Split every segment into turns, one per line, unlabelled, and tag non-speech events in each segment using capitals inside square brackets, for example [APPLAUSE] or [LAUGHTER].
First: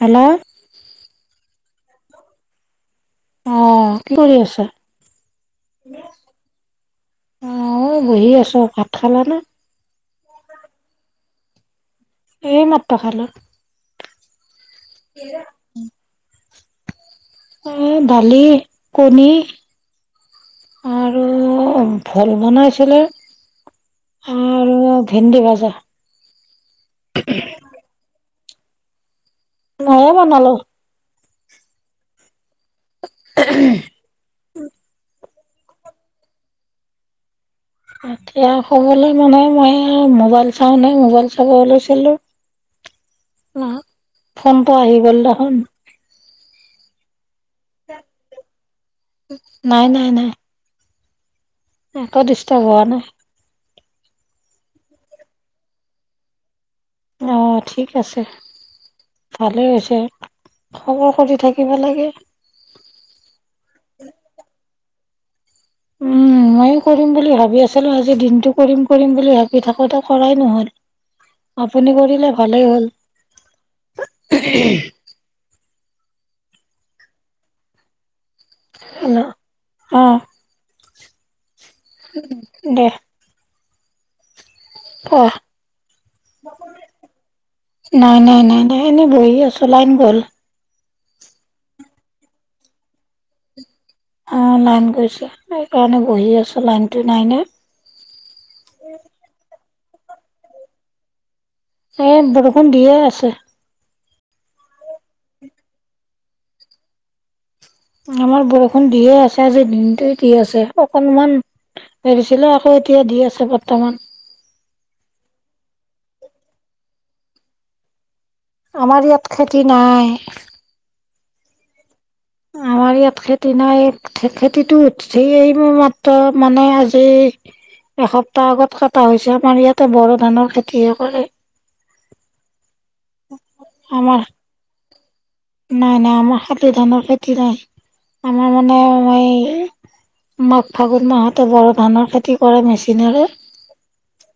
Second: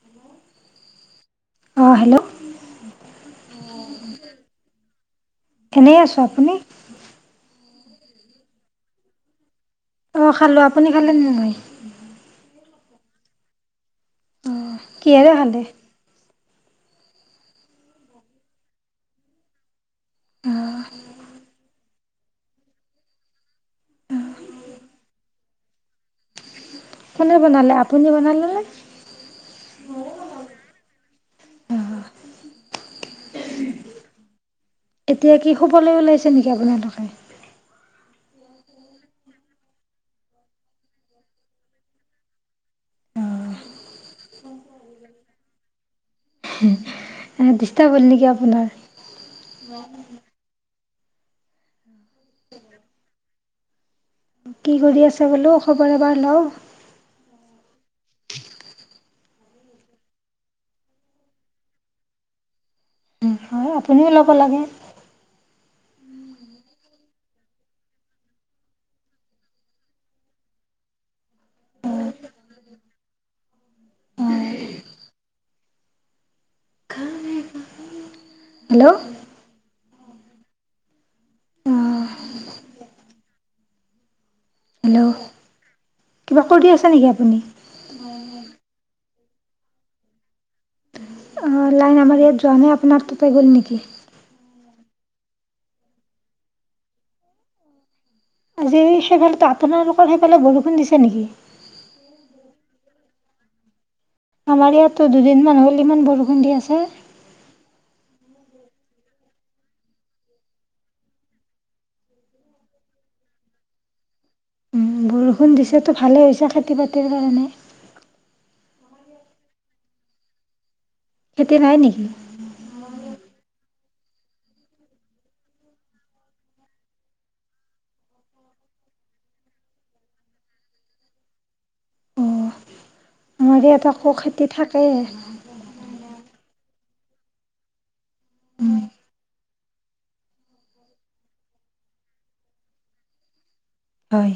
Hello,
অহ', hello,
অ কি কৰি আছা?
এনে আছো, আপুনি?
অহ ', বহি আছো ভাত খালা নে?
অহ ', খালো আপুনি খালে নে নাই?
এই মাত্ৰ খালো।
অঁ কিহেৰে খালে?
এ দালি, কণী।
অঁ
আৰু ভল বনাইছিলে আৰু ভেন্দি ভাজা।
কোনে বনালে, আপুনি বনালে নে? [UNINTELLIGIBLE]
মইয়ে বনালো।
অঁ
[UNINTELLIGIBLE]
এতিয়া কি শুবলৈ ওলাইছে নেকি আপোনালোকে?
এতিয়া হবলৈ মানে মই আৰু মোবাইল চাওঁনে মোবাইল চাব লৈছিলো, ফোনটো আহি গ'ল দেখোন।
ডিষ্টাৰ্ব হ'ল নেকি আপোনাৰ?
নাই- নাই- নাই। একো ডিষ্টাৰ্ব হোৱা নাই।
কি কৰি আছা বোলো খবৰ এবাৰ লও।
অ ঠিক আছে ভালেই হৈছে, খবৰ কৰি থাকিব লাগে।
হয়, আপুনিও ল'ব লাগে।
উম, মইয়ো কৰিম বুলি ভাবি আছিলোঁ। আজি দিনটো কৰিম কৰিম বুলি ভাবি থাকোতে কৰাই নহ'ল। আপুনি কৰিলে ভালেই হ'ল।
অঁ
হেল্ল' উম। দেহ
হেল্ল'
কোৱা
কিবা কৰি আছে নেকি আপুনি
নাই, নাই, নাই, নাই এনে বহি বহি আছোঁ লাইন গ'ল।
লাইন আমাৰ ইয়াত যোৱা নাই, আপোনাৰ তাতে গ'ল নেকি?
অ' লাইন গৈছে, সেইকাৰণে বহি আছোঁ লাইনটো নাই না।
আজি ছেভেন টাৰ আপোনালোকৰ সেইফালে বৰষুণ দিছে নেকি?
ইয়াত বৰষুণ দিয়ে আছে।
আমাৰ ইয়াতো দুদিনমান হ'ল ইমান বৰষুণ দি আছে।
আমাৰ বৰষুণ দিয়ে আছে। আজি দিনটো দি আছে। অকণমান এৰিছিলে, আকৌ এতিয়া দি আছে, বৰ্তমান
উম, বৰষুণ দিছেতো, ভালে হৈছে, খেতি-বাতিৰ কাৰণে।
আমাৰ ইয়াত খেতি নাই।
খেতি নাই নেকি?
আমাৰ ইয়াত খেতি নাই। খেতিটো উঠিছে মাত্ৰ মানে, আজি এসপ্তাহ আগত কটা হৈছে। আমাৰ ইয়াতে বড়ো ধানৰ খেতিহে কৰে।
অ আমাৰ ইয়াত আকৌ
আমাৰ
খেতি থাকে।
সেইটো ধানৰ খেতি নাই। আমাৰ মানে এই মাঘ-ফাগুন মাহতে বড়ো ধানৰ খেতি কৰে, মেচিনেৰে
হয়।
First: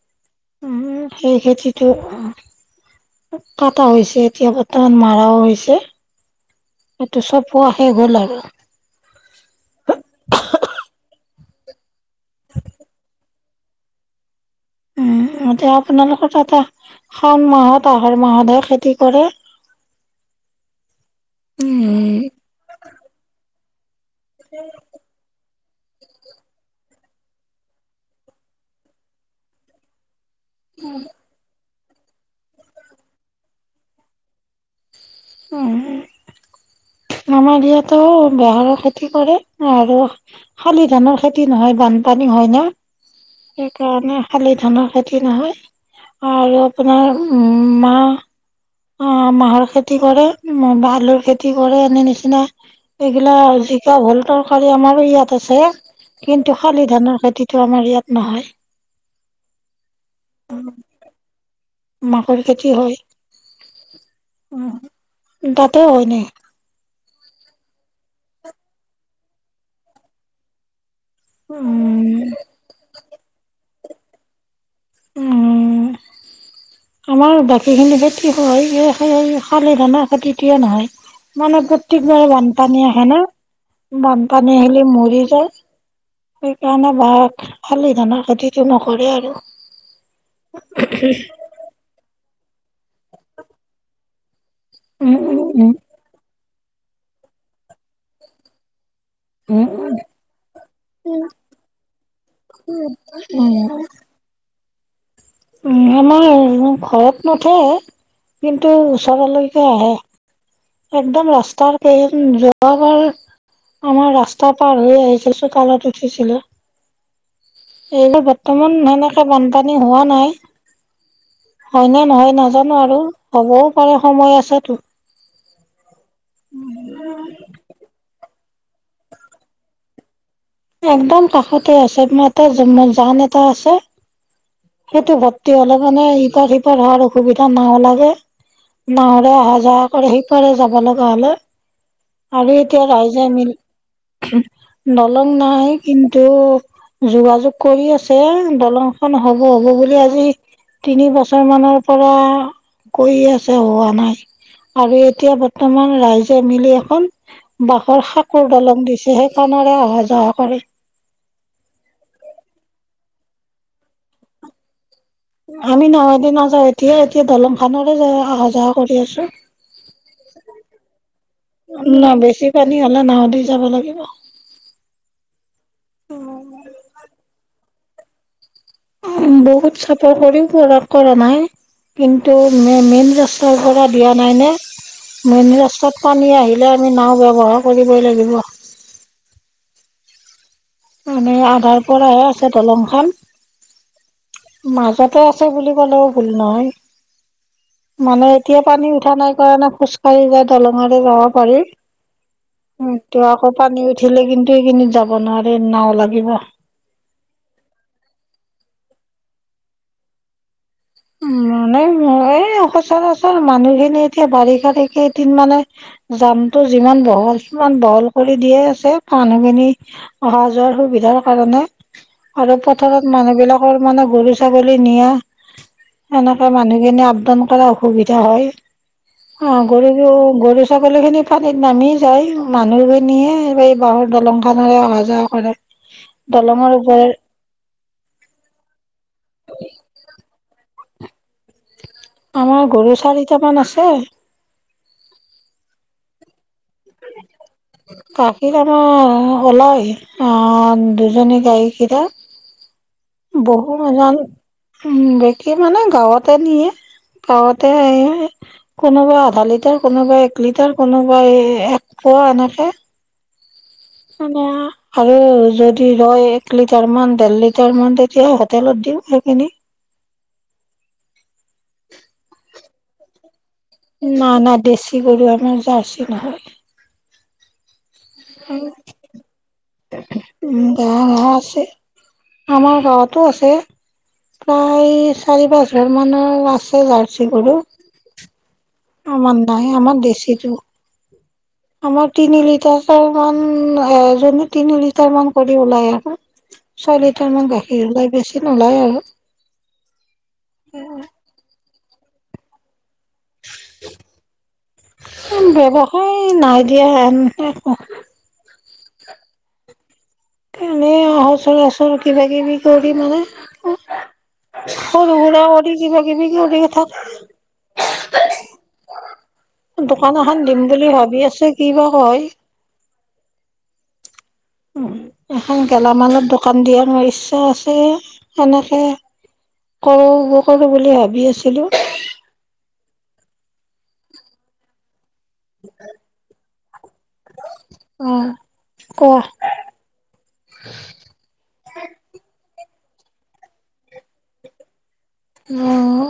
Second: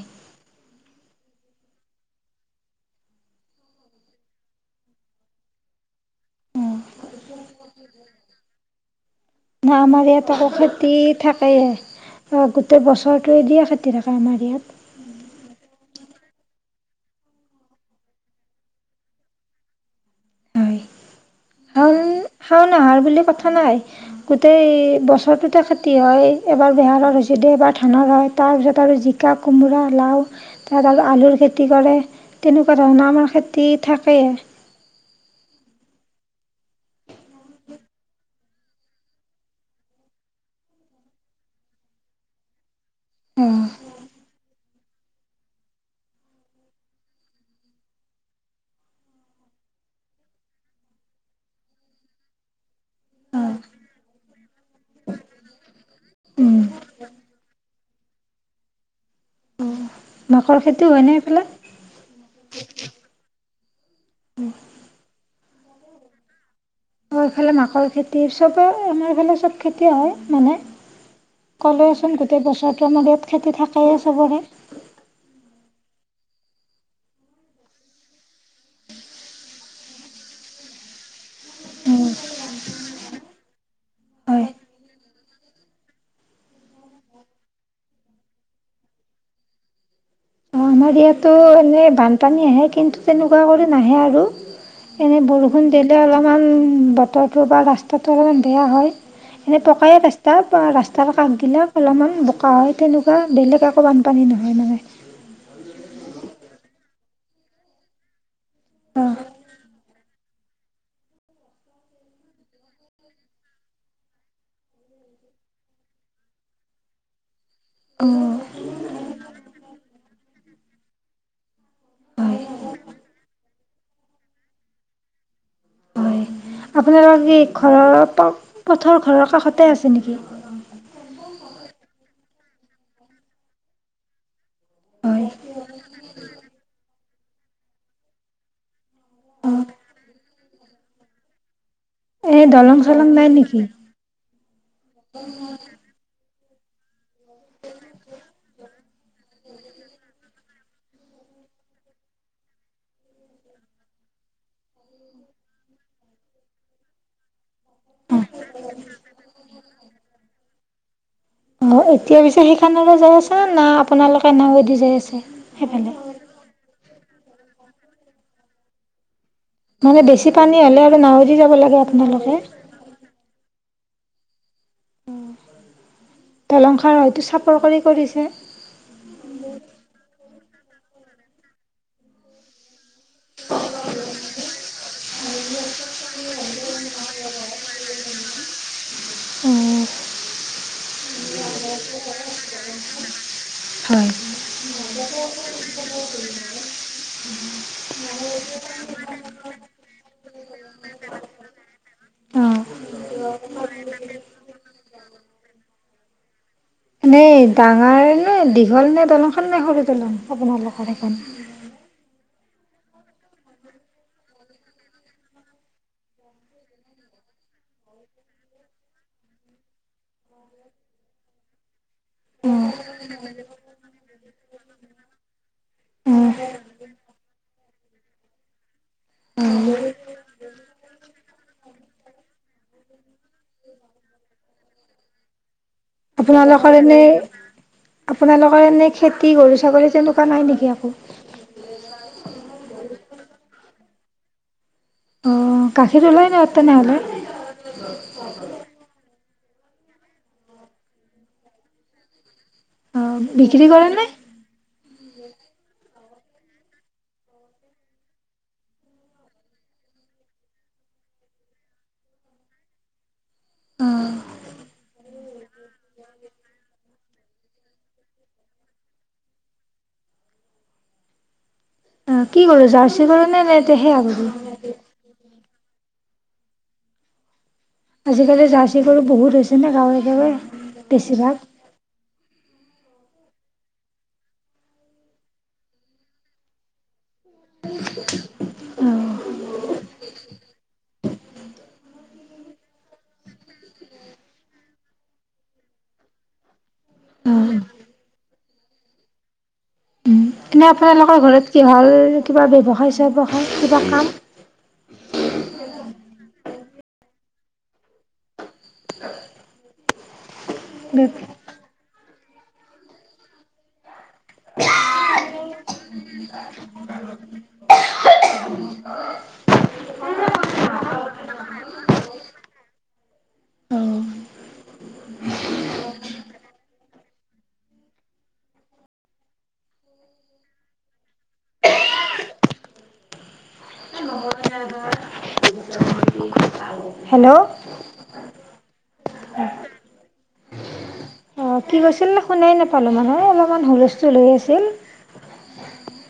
উম সেই খেতিটো, কটা হৈছে এতিয়া বৰ্তমান মাৰাও হৈছে। এইটো চব
না আমাৰ ইয়াত আকৌ খেতি থাক কে। অ', গোটেই বছৰত সেইটো দিয়ে খেতি ৰাখে আমাৰ ইয়াত
উম এতিয়া আপোনালোকৰ তাতে, শাওণ মাহত, আহাৰ মাহতহে খেতি কৰে, উম,
শাওণ, আহাৰ বুলি কথা নাই। গোটেই বছৰটোতেই খেতি তি হয়, এবাৰ বেহাৰৰ হৈছে দে এবাৰ ধানৰ হয তাৰপিছত আৰু জিকা, কোমোৰা, লাও তাত আৰু আলুৰ খেতি তি কৰে, তেনেকুৱা ধৰণৰ আমাৰ খেতি থাকেই।
উম, আমাৰ ইয়াতো বেহাৰৰ খেতি কৰে, আৰু, শালি ধানৰ খেতি নহয় বানপানী হয় না।
অ
সেইকাৰণে শালি ধানৰ খেতি নহয়, আৰু তোমাৰ উম, মাহ আহ, মাহৰ খেতি কৰে, বা আলুৰ খেতি কৰে এনে নিচিনা, এইগিলা
অ
জিকা, ভোলটো কৰে আমাৰ ইয়াত আছে, কিন্তু
উম
শালি ধানৰ খেতিটো আমাৰ ইয়াত নহয়।
মাকৈ খেতিও হয় নে, এইফালে?
মাকৈৰ খেতি হয়। উম। তাতে হয়নে?
আৰু, এইফালে মাকৈৰ খেতি চবেই। আমাৰ এইফালে, চব খেতি হয়, মানে কলোৱেইচোন।
উম
গোটেই বছৰটো, আমাৰ ইয়াত খেতি থাকে সেইয়া চুবুৰীৰ
উম। আমাৰ বাকীখিনি খেতি হয়। সেই, সেই শালি ধানৰ খেতিটোৱেই নহয়। মানে,
উম
প্ৰত্যেকবাৰে বানপানী আহে, ন?
হয়
বানপানী আহিলে মৰি যায় সেইকাৰণে বাঘ, শালি ধানৰ খেতিটো নকৰে, আৰু
অ আমাৰ ইয়াতো এনে বান পানী আহে কিন্তু তেনেকুৱা কৰি নাহে আৰু
উম,
এনে বৰষুণ
উম,
দিলে অলপমান বতৰটো বা ৰাস্তাটো অলপমান বেয়া হয়। এনেই
উম,
পকায়ে
উম,
ৰাস্তা ৰাস্তাৰ কাষগিলা অলপমান বোকা হয় তেনেকুৱা
উম।
বেলেগ
উম,
একো বানপানী নহয় মানে
উ আমাৰ ঘৰত নথয় কিন্তু
অ
ওচৰলৈকে আহে। একদম ৰাস্তাৰ এ যোৱাবাৰ আমাৰ ৰাস্তা পাৰ হৈ আহিছিল চোতালত উঠিছিল
অ
এইটো বৰ্তমান নাই নাই বানপানী হোৱা নাই হয়নে নহয়
হয়
নাজানো আৰু হ'বও পাৰে সময় আছেতোঁ
হয় আপোনালোকৰ কি ঘৰ প পথৰ ঘৰৰ কাষতে আছে নেকি
একদম কাষতে আছে ম [INAUDIBLE] এ যান এটা আছে সেইটো
হয়
ভৰ্তি হলে মানে ইপাৰ সিপাৰ হোৱাৰ অসুবিধা নাও লাগে নাৱৰে অহা যোৱা কৰে সিপাৰে যাব লগা হলে
এই
আৰু
দলং
এতিয়া
চলং নাই
ৰাইজে
নেকি?
মিল নলং নাই কিন্তু যোগাযোগ কৰি আছে দলংখন হ'ব হ'ব বুলি আজি তিনি বছৰ মানৰ পৰা কৈ আছে হোৱা নাই আৰু এতিয়া বৰ্তমান ৰাইজে মিলি এখন বাহৰ সাঁকোৰ দলং দিছে সেইখণৰে অহা যহা কৰে
অ এতিয়া পিছেত সেইখানৰে যাই আছে ন না আপোনালোকে নাওদি যাই আছে
আমি
সেইফালে?
নাৱেদি নাযাও এতিয়া এই দলং খনৰে য অহা যোৱা কৰি আছো
মানে বেছি পানী হলে আৰু নাৱদি যাব লাগে
ন
আপোনালোকে
অ উ [INAUDIBLE]
দলং সাৰ হয়তো চাপৰ কৰি কৰিছে।
উ বহুত চাপৰ কৰিও পৰা কৰা নাই কিন্তু মেইন ৰাষ্টাৰ পৰা দিয়া নাইনে মানে ৰাস্তাত পানী আহিলে আমি নাও ব্যৱহাৰ কৰিবই লাগিব।
[INAUDIBLE] উম।
মানে আধাৰ পৰাহে আছে দলং খন
হয়।
মাজতে আছে বুলি কলেও ভুল নহয় মানে এতিয়া পানী উঠা নাই কাৰণে খোজ কঢ়ি যায় দলঙৰে যাব পাৰি।
অ'
টো আকৌ পানী উঠিলে কিন্তু সেইখিনিত যাব নোৱাৰে নাও লা লাগিব
এনে ডাঙৰ নে দীঘল নে দলংখন নে সৰু দলং আপোনালোক
মানে মই সচৰাচৰ মানুহ খিনি এতিয়া বাৰিষাৰ কেইদিন মানে জামটো যিমান বহল সিমান বহল কৰি দিয়ে আছে মানুহখিনি অহা যোৱাৰ সুবিধাৰ কাৰণে আৰু পথাৰত মানুহ বিলাকৰ মানে গৰু ছাগলী নিয়া
অ'
হেনেকে মানুহখিনি আপদন অসুবিধা হয়। অ গৰু বি গৰু ছাগলী খিনি পানীত নামি যায়। মানুহ খিনিয়ে এই এই বাঁহৰ দলং খানৰে অহা যোৱা কৰে
আপোনালোকৰ
দলঙৰ
এনে
ওপৰে
আপোনালোকৰ এনে খেতি গৰু, ছাগলী তেনেকুৱা নাই নেকি আকৌ?
আমাৰ গৰু চাৰিটা মান আছে ছে
উম গাখীৰ ওলাই ন তেনেহ'লে?
গাখীৰ আমাৰ উলাই অ' দুজনী গায়কেইটা
অ বিক্ৰী কৰে নে?
উ বিকি মানে গাঁৱতে নিয়ে গাঁৱতে কোনোবা আধা লিটাৰ কোনোবা এক লিটাৰ কোনোবাই এক পোৱা এনেকে
অ'
মানে আৰু যদি ৰয় এক লিটাৰ মান দেৰ লিটাৰ মান তেতিয়া হোটেলত দিও সেইখিনি
অ কি [INAUDIBLE] নে সেয়া কৰো
নাই না দেছি গৰু আমাৰ জাৰ্চি [UNINTELLIGIBLE] নহয়
আজিকালি জাৰ্চী গৰু বহুত হৈছে ন গাঁৱে-গাঁৱে
গাঁৱৰ
বেছিভাগ,
গাওঁতো আছে, প্ৰায় চাৰি পাঁচঘাৰ মানৰ আছে জাৰ্চি গৰু।
অ
আমাৰ নাই আমাৰ দেচিটো আমাৰ তিনি লিটাৰ মান এজন তিনি লিটাৰ মান কৰি ওলাই আৰু ছয়
অ
লিটাৰ মান গাখীৰ ওলাই বেছি নোলায় আৰু।
উম এনে আপোনালোকৰ ঘৰত কিহক কিবা ব্যৱসায় ব্যৱসায় কিবা কাম?
এই নাই দিয়া হন এনেই [INAUDIBLE] কিবা-কিবি কৰি মানে সৰু সুৰা কৰি কিবা কিবি কৰি থাক দোকান এখন দিম বুলি ভাবি আছো কি বা হয়।
অ
উ এখন গেলামালৰ দোকান দিয়া মোৰ ইচ্ছা আছে, হেনেকে কৰো নকৰো বুলি ভাবি আছিলো। নহয়।
হেল্ল'
অহ ক।
অহ কি কৈছিল নে শুনাই নাপ। পালো এই আমানা হুলস্থুল হৈ আছিল।
অহ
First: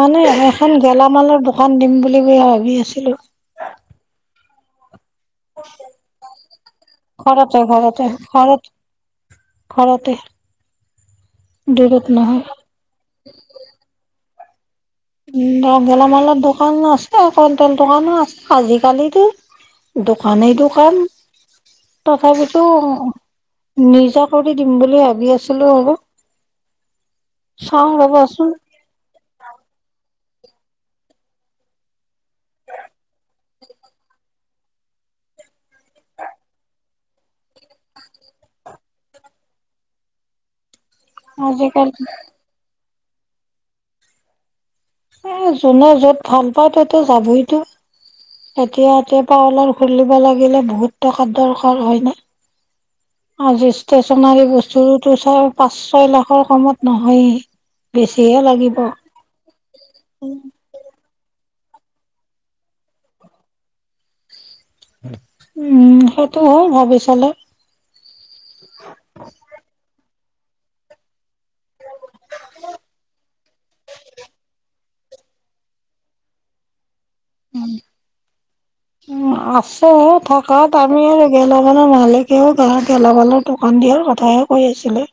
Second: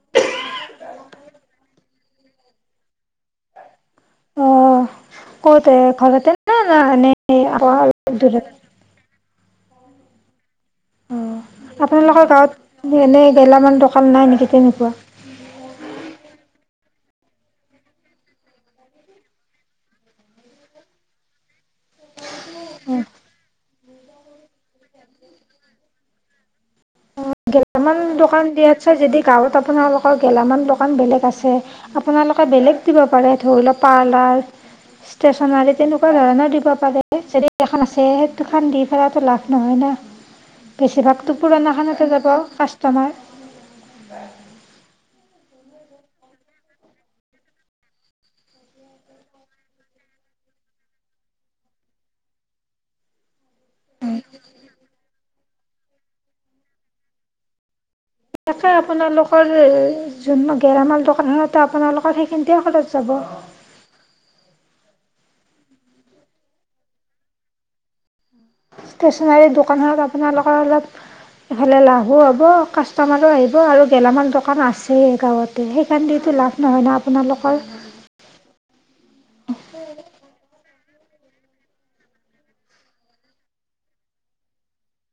মানে এখন গেলামালৰ দোকান দিম বুলি মই ভাবি আছিলোঁ।
কতে ঘৰততে না-না নে
ঘৰতে ঘৰতে
অলপ দূৰত।
ঘৰত ঘৰতে।
অহ
দূৰত
আপোনালোকৰ
নহয়
গাঁৱত এনে গেলামান দোকান নাই নেকি। তেনেকুৱা?
উম গেলামালৰ দোকান আছে। এ কুণ্টেল দোকানো আছে। আজিকালিতো দোকানেই দোকানেই, তথাপিতো।
উম।
নিজক। কৰি দিম বুলি ভাবি আছিলো ৰব চাওঁ
গেলামাল
ৰবাচোন।
বাৰু গেলামান দোকান বেলেগ আছে আপোনালোকে বেলেগ দিব পাৰে ধৰি লওঁক পাৰ্লাৰ, ষ্টেশচনাৰী তেনেকুৱা ধৰণৰ দিব পাৰে যদি এখন আছে সেই দুখন দি পেলাই লাভ। নহয় না। বেছিভাগতো পুৰণা
আজিকালি
খানতে যাব কাচ তোমাৰ
এই যোনে য'ত ভাল পায় তাতটো যাবইতো, এতিয়া এতিয়া পাউলাৰ খুলিব লাগিলে বহুত টকাৰ দৰকাৰ হয় না। আজি ষ্টেৰচনাৰী বস্তুতো চ'ব পাঁচ ছয় লাখৰ কমত নহয়েই। বেছিহে
তাতে
লাগিব
আপোনালোকৰ যে যোন গেৰামাল দোকা সাধাৰতে আপোনালোকৰ সেইখিনিতে খৰছ যাব।
উম, সেইটো হয় ভাবি চালে।
ষ্টেচনাৰীৰ দোকান খনত আপ আপোনালোকৰ অলপ হ'লে লাভো হ'ব কাষ্টমাৰো আহিব আৰু গেলামাল দোকান আছেই গাঁৱতে সেইখন দি টোৰ লাভ নহয় না। আপোনালোকৰ
উম, উম আছে থকাত আমি আৰু গেলামালৰ মালিকেও গাওঁত গেলামালৰ দোকান দিয়াৰ কথাহে কৈ আছিলে।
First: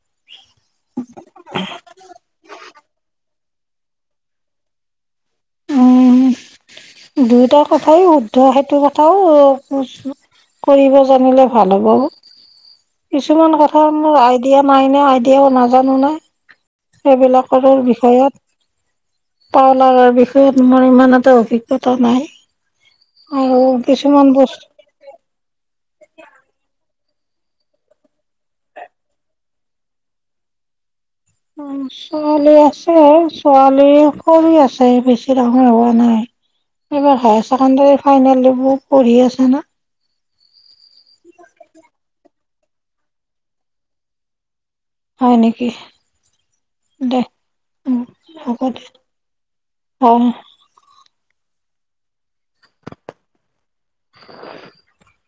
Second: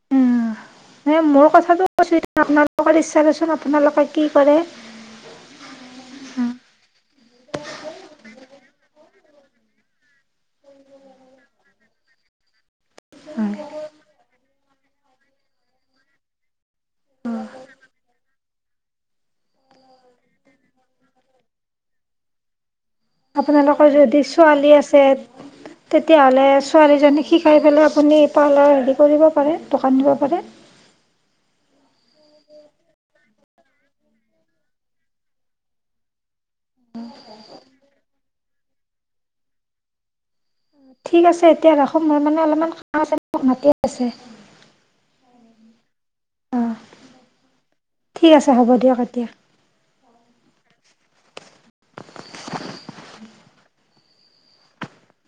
[UNINTELLIGIBLE]
মানে মোৰ কথাটো কৈছোঁ। এতিয়া আপোনালোকৰ ইচ্ছা দেচোন আপো আপোনালোকে কি কৰে?
উম, দুয়োটা কথাই শুদ্ধ, সেইটো কথাও কৰিব জানিলে ভাল হ'ব, কিছুমান কথা মোৰ আইডিয়া নাই না। এতিয়াও নাজানো নে? এইবিলাকৰ বিষয়ত। পাউলাৰৰ বিষয়ত মোৰ ইমান এটা অভিজ্ঞতা নাই আৰু
আপোনালোকৰ যদি
কিছুমান
ছোৱালী
বস্তু।
ছোৱালী জনিক শিকাই পেলাই আপুনি পাৰ্লাৰ ৰেদি কৰিব পাৰে দোকান দিব পাৰে।
অঁ ছোৱালী আছে ছোৱালী সৰু আছে বেছি ডাঙৰ হোৱা নাই, এইবাৰ হায় চকেণ্ডাৰী ফাইনেল দিব পঢ়ি আছে না।
ঠিক আছে এতিয়া ৰাখোঁ। মোৰ মানে অলপমান কাম আছে, মোক মাতি আছে।
হয় নেকি?
অঁ
দে উম
ঠিক আছে
হ'ব দে
দিয়ক এতিয়া
অহ। [INAUDIBLE]